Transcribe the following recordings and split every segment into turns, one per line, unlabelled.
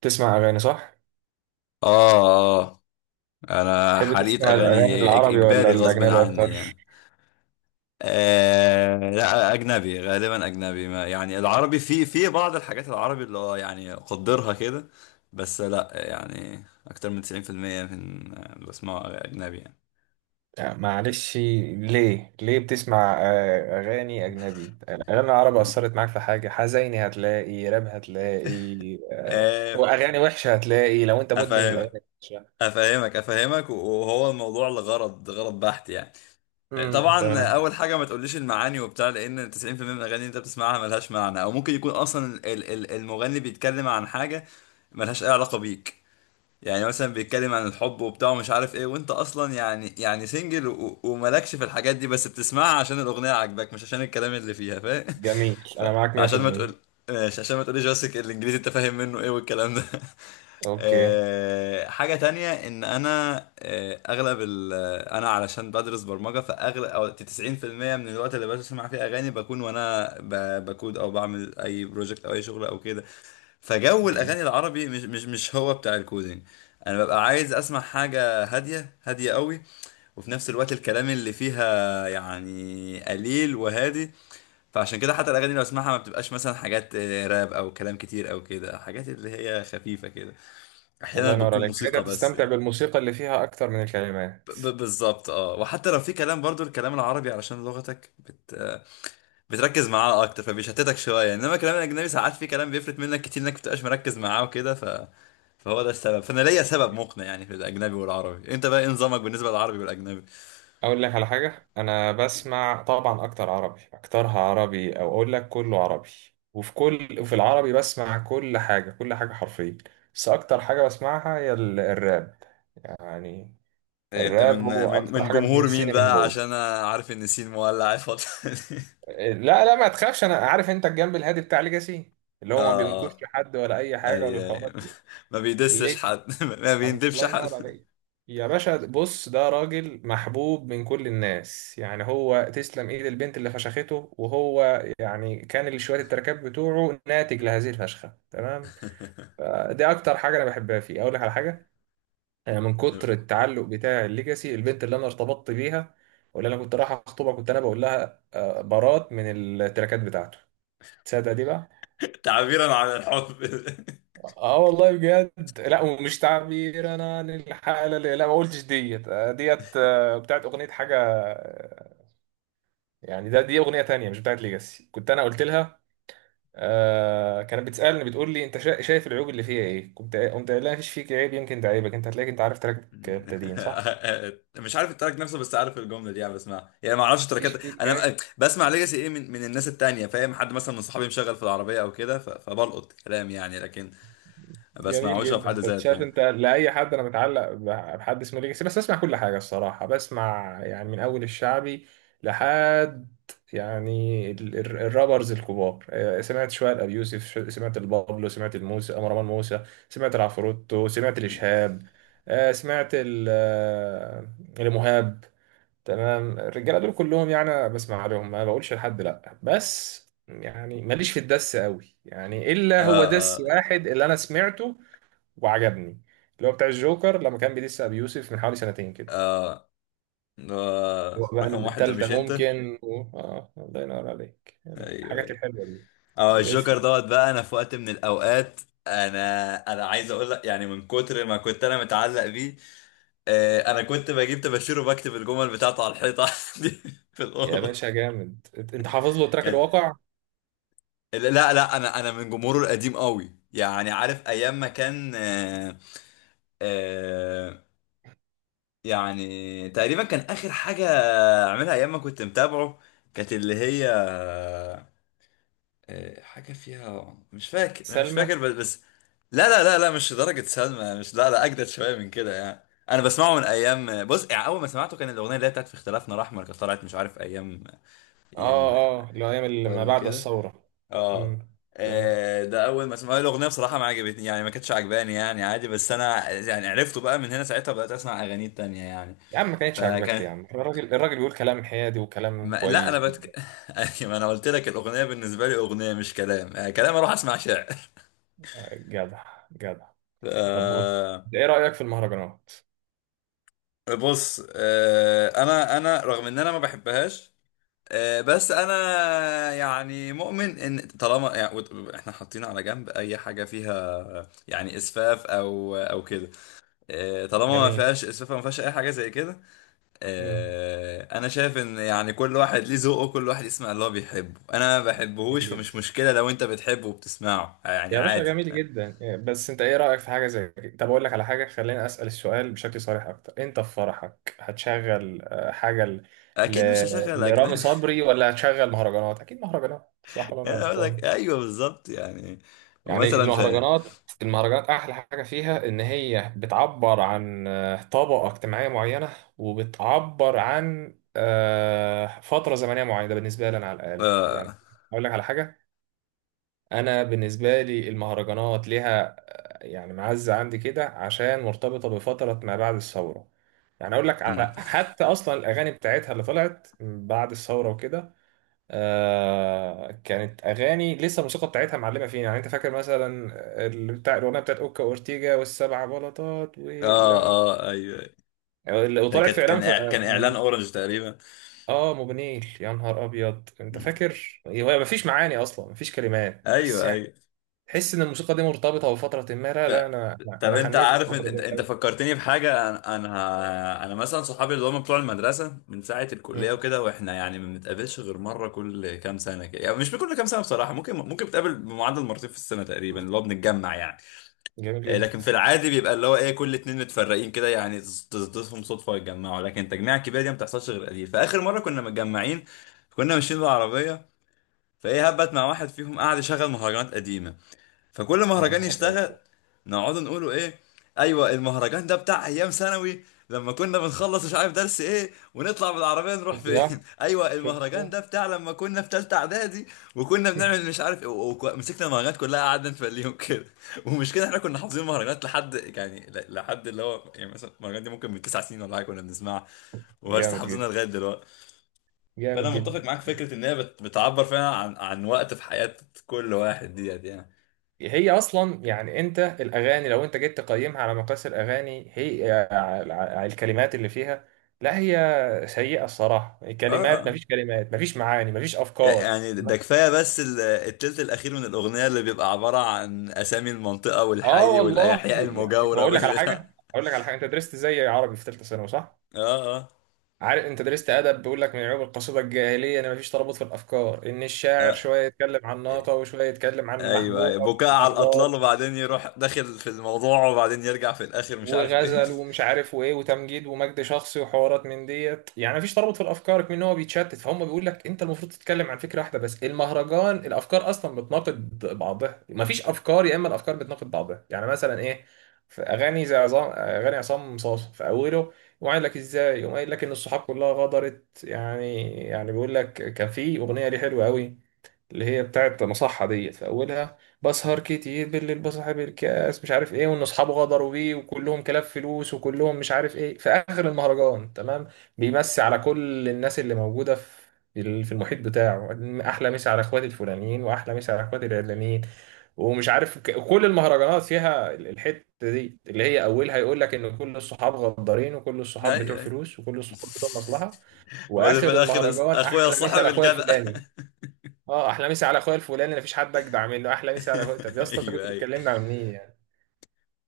تسمع أغاني صح؟
اه، اه. انا
تحب
حريت
تسمع الأغاني
اغاني إج-
العربي ولا
اجباري غصب
الأجنبي
عني
أكتر؟
يعني. آه، لا، اجنبي، غالبا اجنبي ما يعني، العربي في بعض الحاجات، العربي اللي هو يعني قدرها كده. بس لا، يعني اكتر من 90% من اللي بسمعه اجنبي يعني.
يعني معلش. ليه؟ بتسمع أغاني أجنبي؟ الأغاني العربي أثرت معاك في حاجة حزيني، هتلاقي راب، هتلاقي
آه،
وأغاني وحشة، هتلاقي لو أنت مدمن الأغاني
افهمك،
الوحشة.
افهمك، افهمك. وهو الموضوع لغرض غرض بحت يعني. طبعا،
تمام.
اول حاجه ما تقوليش المعاني وبتاع، لان 90% من الاغاني اللي انت بتسمعها ملهاش معنى، او ممكن يكون اصلا المغني بيتكلم عن حاجه ملهاش اي علاقه بيك. يعني مثلا بيتكلم عن الحب وبتاع ومش عارف ايه، وانت اصلا يعني سنجل وملكش في الحاجات دي، بس بتسمعها عشان الاغنيه عاجباك مش عشان الكلام اللي فيها، فاهم؟
جميل،
ف-
أنا معاك
فعشان ما
100%.
تقول ماشي، عشان ما تقوليش بس الانجليزي انت فاهم منه ايه والكلام ده.
أوكي.
حاجة تانية ان انا، اغلب ال آه، انا علشان بدرس برمجة، فاغلب او 90% من الوقت اللي بسمع فيه اغاني بكون وانا بكود او بعمل اي بروجكت او اي شغل او كده. فجو
جميل.
الاغاني العربي مش هو بتاع الكودينج. انا ببقى عايز اسمع حاجة هادية هادية قوي، وفي نفس الوقت الكلام اللي فيها يعني قليل وهادي. فعشان كده حتى الاغاني اللي بسمعها ما بتبقاش مثلا حاجات راب او كلام كتير او كده، حاجات اللي هي خفيفة كده، احيانا
الله ينور
بتكون
عليك، يعني
موسيقى
أنت
بس
بتستمتع
يعني.
بالموسيقى اللي فيها أكتر من الكلمات.
بالظبط. اه، وحتى لو في كلام برضو الكلام العربي، علشان لغتك بت... آه، بتركز معاه اكتر فبيشتتك شويه، انما الكلام الاجنبي ساعات في كلام بيفلت منك كتير انك بتبقاش مركز معاه وكده فهو ده السبب. فانا ليا سبب مقنع يعني في الاجنبي والعربي. انت بقى إيه نظامك بالنسبه للعربي والاجنبي؟
اقول لك على حاجه، انا بسمع طبعا اكتر عربي، اكترها عربي او اقول لك كله عربي. وفي العربي بسمع كل حاجه كل حاجه حرفيا. بس اكتر حاجه بسمعها هي الراب، يعني.
انت
الراب
من
هو
من
اكتر
من
حاجه
جمهور مين
بتمسني من
بقى، عشان
جوه.
انا عارف ان سين مولع الفتره دي؟
لا لا، ما تخافش، انا عارف انت الجنب الهادي بتاع ليجاسي، اللي هو ما
اه،
بينكوش
اه،
لحد ولا اي حاجه ولا
اي، اي.
الحوارات دي.
ما بيدسش حد ما بيندبش
الله
حد
ينور عليك. يا باشا بص، ده راجل محبوب من كل الناس، يعني هو تسلم ايد البنت اللي فشخته، وهو يعني كان شوية التركات بتوعه ناتج لهذه الفشخة، تمام. دي اكتر حاجة انا بحبها فيه. اقول لك على حاجة، انا من كتر التعلق بتاع الليجاسي، البنت اللي انا ارتبطت بيها واللي انا كنت رايح اخطبها كنت انا بقول لها، برات من التركات بتاعته. تصدق دي بقى.
تعبيرا عن الحب
اه والله بجد، لا ومش تعبير انا عن الحالة اللي، لا ما قلتش ديت، ديت، بتاعت اغنية حاجة، يعني دي اغنية تانية مش بتاعت ليجاسي كنت انا قلت لها. كانت بتسألني بتقول لي انت شايف العيوب اللي فيها ايه، كنت قمت قايل لها مفيش فيك عيب، يمكن ده عيبك انت، هتلاقيك انت عارف تراك ابتدين صح؟
مش عارف التراك نفسه بس عارف الجمله دي، يعني بسمعها يعني، ما اعرفش التراكات.
مفيش فيك.
انا بسمع ليجاسي ايه من الناس التانية، فاهم؟ حد مثلا من صحابي مشغل في العربيه او كده، فبلقط كلام يعني، لكن ما
جميل
بسمعوش في
جدا.
حد
كنت
ذاته
شايف
يعني.
انت لاي حد انا متعلق بحد اسمه ليجاسي، بس اسمع كل حاجه الصراحه، بسمع يعني من اول الشعبي لحد يعني الرابرز الكبار، سمعت شويه لابي يوسف، سمعت البابلو، سمعت الموسى مروان موسى، سمعت العفروتو، سمعت الاشهاب، سمعت المهاب. تمام، الرجاله دول كلهم يعني أنا بسمع عليهم ما بقولش لحد لا، بس يعني ماليش في الدس قوي، يعني
آه،
الا هو دس
آه.
واحد اللي انا سمعته وعجبني، اللي هو بتاع الجوكر لما كان بيدس ابي يوسف من حوالي سنتين كده.
آه،
هو بقى
رقم واحد ده
التالتة
مش انت؟
ممكن و... اه الله ينور عليك
ايوه،
الحاجات
ايوه.
الحلوة دي.
اه، الجوكر
ولسه.
دوت بقى. انا في وقت من الاوقات، انا عايز اقول لك يعني، من كتر ما كنت انا متعلق بيه، انا كنت بجيب طباشير وبكتب الجمل بتاعته على الحيطه عندي في
يا
الاوضه.
باشا جامد، انت حافظ له تراك
كان،
الواقع.
لا، لا، انا من جمهوره القديم قوي يعني. عارف ايام ما كان، آه، يعني تقريبا كان اخر حاجه عملها ايام ما كنت متابعه، كانت اللي هي حاجه فيها مش فاكر. أنا مش
سلمى.
فاكر بس لا، لا، لا، لا، مش درجه سلمى، مش، لا، لا، اجدد شويه من كده يعني. انا بسمعه من ايام، بص يعني، اول ما سمعته كان الاغنيه اللي هي بتاعت في اختلافنا الاحمر، كانت طلعت مش عارف ايام.
اه
يم،
اه، اللي هو ايام
وين،
ما بعد
وكده.
الثورة.
اه.
امم فهمت.
ده اول ما سمعت الاغنيه بصراحه ما عجبتني يعني، ما كانتش عجباني يعني، عادي. بس انا يعني عرفته بقى من هنا، ساعتها بدات اسمع اغاني تانية يعني.
يا عم ما كانتش عاجباك
فكان
ليه يا عم، الراجل بيقول كلام حيادي وكلام
ما... لا، انا
كويس جدا.
أيوة، ما انا قلت لك الاغنيه بالنسبه لي اغنيه مش كلام. كلام اروح اسمع شعر
جدع جدع. طب بص،
آه،
إنت ايه رأيك في المهرجانات؟
بص، انا رغم ان انا ما بحبهاش، بس انا يعني مؤمن ان طالما يعني احنا حاطين على جنب اي حاجه فيها يعني اسفاف او كده، طالما ما
جميل.
فيهاش اسفاف أو ما فيهاش اي حاجه زي كده.
امم
انا شايف ان يعني كل واحد ليه ذوقه، كل واحد يسمع اللي هو بيحبه، انا ما بحبهوش
جميل
فمش
جدا.
مشكله لو انت بتحبه وبتسمعه، يعني
يا باشا
عادي.
جميل جدا، بس انت ايه رأيك في حاجة زي كده؟ طب اقول لك على حاجة، خليني اسأل السؤال بشكل صريح اكتر، انت في فرحك هتشغل حاجة
اكيد مش
ل...
هشغل
لرامي
اجنبي
صبري، ولا هتشغل مهرجانات؟ اكيد مهرجانات صح ولا انا
انا اقول
غلطان؟
لك ايوه، بالظبط يعني.
يعني
ومثلا في،
المهرجانات احلى حاجة فيها ان هي بتعبر عن طبقة اجتماعية معينة، وبتعبر عن فترة زمنية معينة. ده بالنسبة لي انا على الاقل يعني.
اه.
اقول لك على حاجة، انا بالنسبه لي المهرجانات ليها يعني معزه عندي كده عشان مرتبطه بفتره ما بعد الثوره. يعني اقول لك
أمم.
على حتى اصلا الاغاني بتاعتها اللي طلعت بعد الثوره وكده، كانت اغاني لسه الموسيقى بتاعتها معلمه فينا. يعني انت فاكر مثلا اللي بتاع الاغنيه بتاعت اوكا اورتيجا والسبع بلاطات
اه،
واللم،
اه، ايوه، أيوه. ده
وطلعت في
كانت
اعلان
كان
في
إع- كان اعلان اورنج تقريبا.
اه موبينيل؟ يا نهار ابيض. انت
مم.
فاكر، هو مفيش معاني اصلا، مفيش كلمات بس
ايوه، ايوه.
تحس ان الموسيقى دي مرتبطه بفتره ما. لا
ط-
لا، انا انا
طب
أنا
انت
حنيت
عارف
الفتره
انت
دي
انت
قوي.
فكرتني بحاجه. انا مثلا صحابي اللي هم بتوع المدرسه من ساعه الكليه
مم.
وكده، واحنا يعني ما بنتقابلش غير مره كل كام سنه كده، يعني مش كل كام سنه بصراحه، ممكن بتقابل بمعدل مرتين في السنه تقريبا اللي هو بنتجمع يعني.
جميل
لكن في
جدا.
العادي بيبقى اللي هو ايه كل اتنين متفرقين كده يعني، تصدفهم صدفه يتجمعوا، لكن التجميع الكبيره دي ما بتحصلش غير قليل. فاخر مره كنا متجمعين كنا ماشيين بالعربيه، فايه هبت مع واحد فيهم قاعد يشغل مهرجانات قديمه. فكل
يا
مهرجان
نهار
يشتغل
ابيض.
نقعد نقولوا ايه، ايوه المهرجان ده بتاع ايام ثانوي لما كنا بنخلص مش عارف درس ايه ونطلع بالعربيه نروح
شفت
فين
بقى،
ايوه
شفت
المهرجان
بقى.
ده بتاع لما كنا في ثالثه اعدادي، وكنا بنعمل مش عارف ايه. ومسكنا المهرجانات كلها قعدنا نفليهم كده ومش كده، احنا كنا حافظين المهرجانات لحد يعني لحد اللي هو يعني مثلا المهرجان دي ممكن من تسع سنين ولا حاجه كنا بنسمعها، ولسه
جامد
حافظينها
جدا،
لغايه دلوقتي. فانا
جامد
متفق
جدا.
معاك في فكره ان هي بتعبر فعلا عن وقت في حياه كل واحد ديت يعني.
هي اصلا يعني انت الاغاني لو انت جيت تقيمها على مقاس الاغاني هي الكلمات اللي فيها لا هي سيئه الصراحه، الكلمات
اه،
مفيش كلمات، مفيش معاني، مفيش افكار،
يعني ده
تمام.
كفايه بس التلت الاخير من الاغنيه اللي بيبقى عباره عن اسامي المنطقه
اه
والحي
والله
والاحياء
يعني، طب
المجاوره
اقول لك على
اه.
حاجه اقول لك على حاجه انت درست زي عربي في ثالثه ثانوي صح؟
اه.
عارف انت درست ادب، بيقول لك من عيوب القصيده الجاهليه ان مفيش ترابط في الافكار، ان الشاعر
آه،
شويه يتكلم عن ناقه وشويه يتكلم عن
ايوه،
محبوبه
أيوة.
وعن
بكاء على الاطلال،
اطلال
وبعدين يروح داخل في الموضوع، وبعدين يرجع في الاخر مش عارف ايه
وغزل ومش عارف وايه وتمجيد ومجد شخصي وحوارات من ديت، يعني مفيش ترابط في الافكار، كمان هو بيتشتت. فهم بيقول لك انت المفروض تتكلم عن فكره واحده، بس المهرجان الافكار اصلا بتناقض بعضها، مفيش افكار يا اما الافكار بتناقض بعضها. يعني مثلا ايه، في اغاني زي عظام اغاني عصام صاصا، في اوله يقوم قايل لك ازاي، يقوم قايل لك ان الصحاب كلها غدرت، يعني بيقول لك كان في اغنيه ليه حلوه قوي، اللي هي بتاعت مصحة ديت، في أولها بسهر كتير بالليل بصاحب الكاس مش عارف إيه وإن أصحابه غدروا بيه وكلهم كلاب فلوس وكلهم مش عارف إيه. في آخر المهرجان تمام، بيمسي على كل الناس اللي موجودة في المحيط بتاعه، أحلى مسا على إخواتي الفلانيين وأحلى مسا على إخواتي العلانيين، ومش عارف. كل المهرجانات فيها الحتة دي، اللي هي أولها يقول لك إن كل الصحاب غدارين وكل الصحاب بتوع
ايوه، أيوة.
فلوس وكل الصحاب بتوع مصلحة،
وبعدين في
وآخر
الاخر
المهرجان
اخويا
أحلى مسا
صاحب
على أخويا
الجدع
الفلاني. اه احلى مسا على اخويا الفلاني، مفيش حد اجدع منه، احلى مسا على اخويا. طب يا اسطى انت كنت
ايوه، ايوه،
بتكلمنا عن مين يعني؟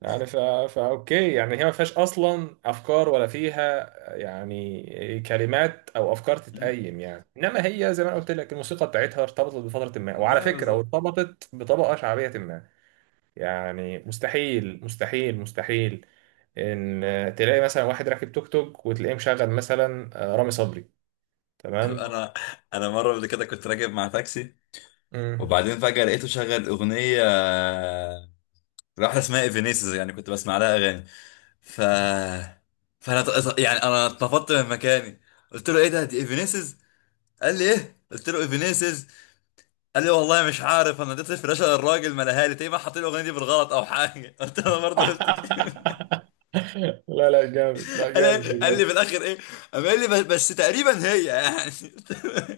يعني فا فا اوكي يعني، هي ما فيهاش اصلا افكار ولا فيها يعني كلمات او افكار تتقيم، يعني انما هي زي ما أنا قلت لك الموسيقى بتاعتها ارتبطت بفتره ما، وعلى
ما
فكره
بالظبط.
وارتبطت بطبقه شعبيه ما. يعني مستحيل، مستحيل، مستحيل ان تلاقي مثلا واحد راكب توك توك وتلاقيه مشغل مثلا رامي صبري، تمام؟
انا انا مره قبل كده كنت راكب مع تاكسي،
مم.
وبعدين فجاه لقيته شغل اغنيه واحده اسمها ايفينيسز، يعني كنت بسمع لها اغاني. ف فانا يعني انا اتنفضت من مكاني، قلت له ايه ده دي ايفينيسز؟ قال لي ايه؟ قلت له ايفينيسز. قال لي والله مش عارف، انا اديت الفلاشه للراجل ما لها لي، تقريبا حاطين الاغنيه دي بالغلط او حاجه قلت له انا برضه قلت كده.
لا لا، جامد، لا
قال لي
جامد
قال
بجد.
لي في الاخر ايه. قام قال لي بس، تقريبا هي يعني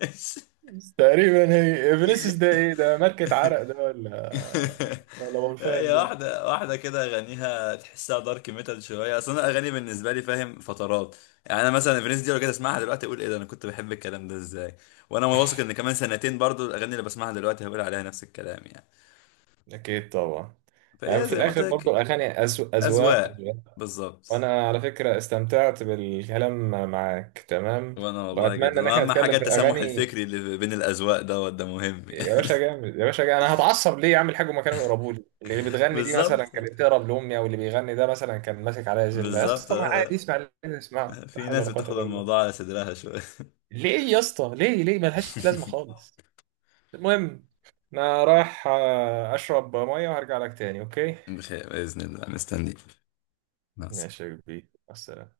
تقريبا هي فينيسيوس، ده ايه ده؟ ماركة عرق ده ولا ولا
هي
بولفان ده؟
واحدة واحدة كده، أغانيها تحسها دارك ميتال شوية. أصل أنا أغاني بالنسبة لي فاهم فترات، يعني أنا مثلا فرينز دي لو كده أسمعها دلوقتي أقول إيه ده أنا كنت بحب الكلام ده إزاي. وأنا واثق إن كمان سنتين برضو الأغاني اللي بسمعها دلوقتي هقول عليها نفس الكلام يعني.
اكيد طبعا. يعني
فهي
في
زي ما قلت
الاخر برضو
لك،
الاغاني اذواق
أذواق،
اذواق.
بالظبط.
وانا على فكره استمتعت بالكلام معاك، تمام.
وأنا والله جدا،
واتمنى ان احنا
وأهم حاجة
نتكلم في
التسامح
الاغاني.
الفكري اللي بين الأذواق دوت ده مهم يعني.
يا باشا جامد، يا باشا جامد. انا هتعصب ليه اعمل حاجه وما كانوا يقربوا لي اللي بتغني دي مثلا
بالظبط،
كانت تقرب لامي او اللي بيغني ده مثلا كان ماسك عليا زله؟ يا
بالظبط،
اسطى ما عادي
آه.
اسمع اللي عايز اسمعه، لا
في
حول
ناس
ولا قوه
بتاخد
الا بالله.
الموضوع على صدرها شوية
ليه يا اسطى، ليه ليه؟ ملهاش لازمه خالص. المهم، انا رايح اشرب ميه وهرجع لك تاني، اوكي؟
بخير بإذن الله، مستنيك، مع
ماشي
السلامة.
يا كبير بس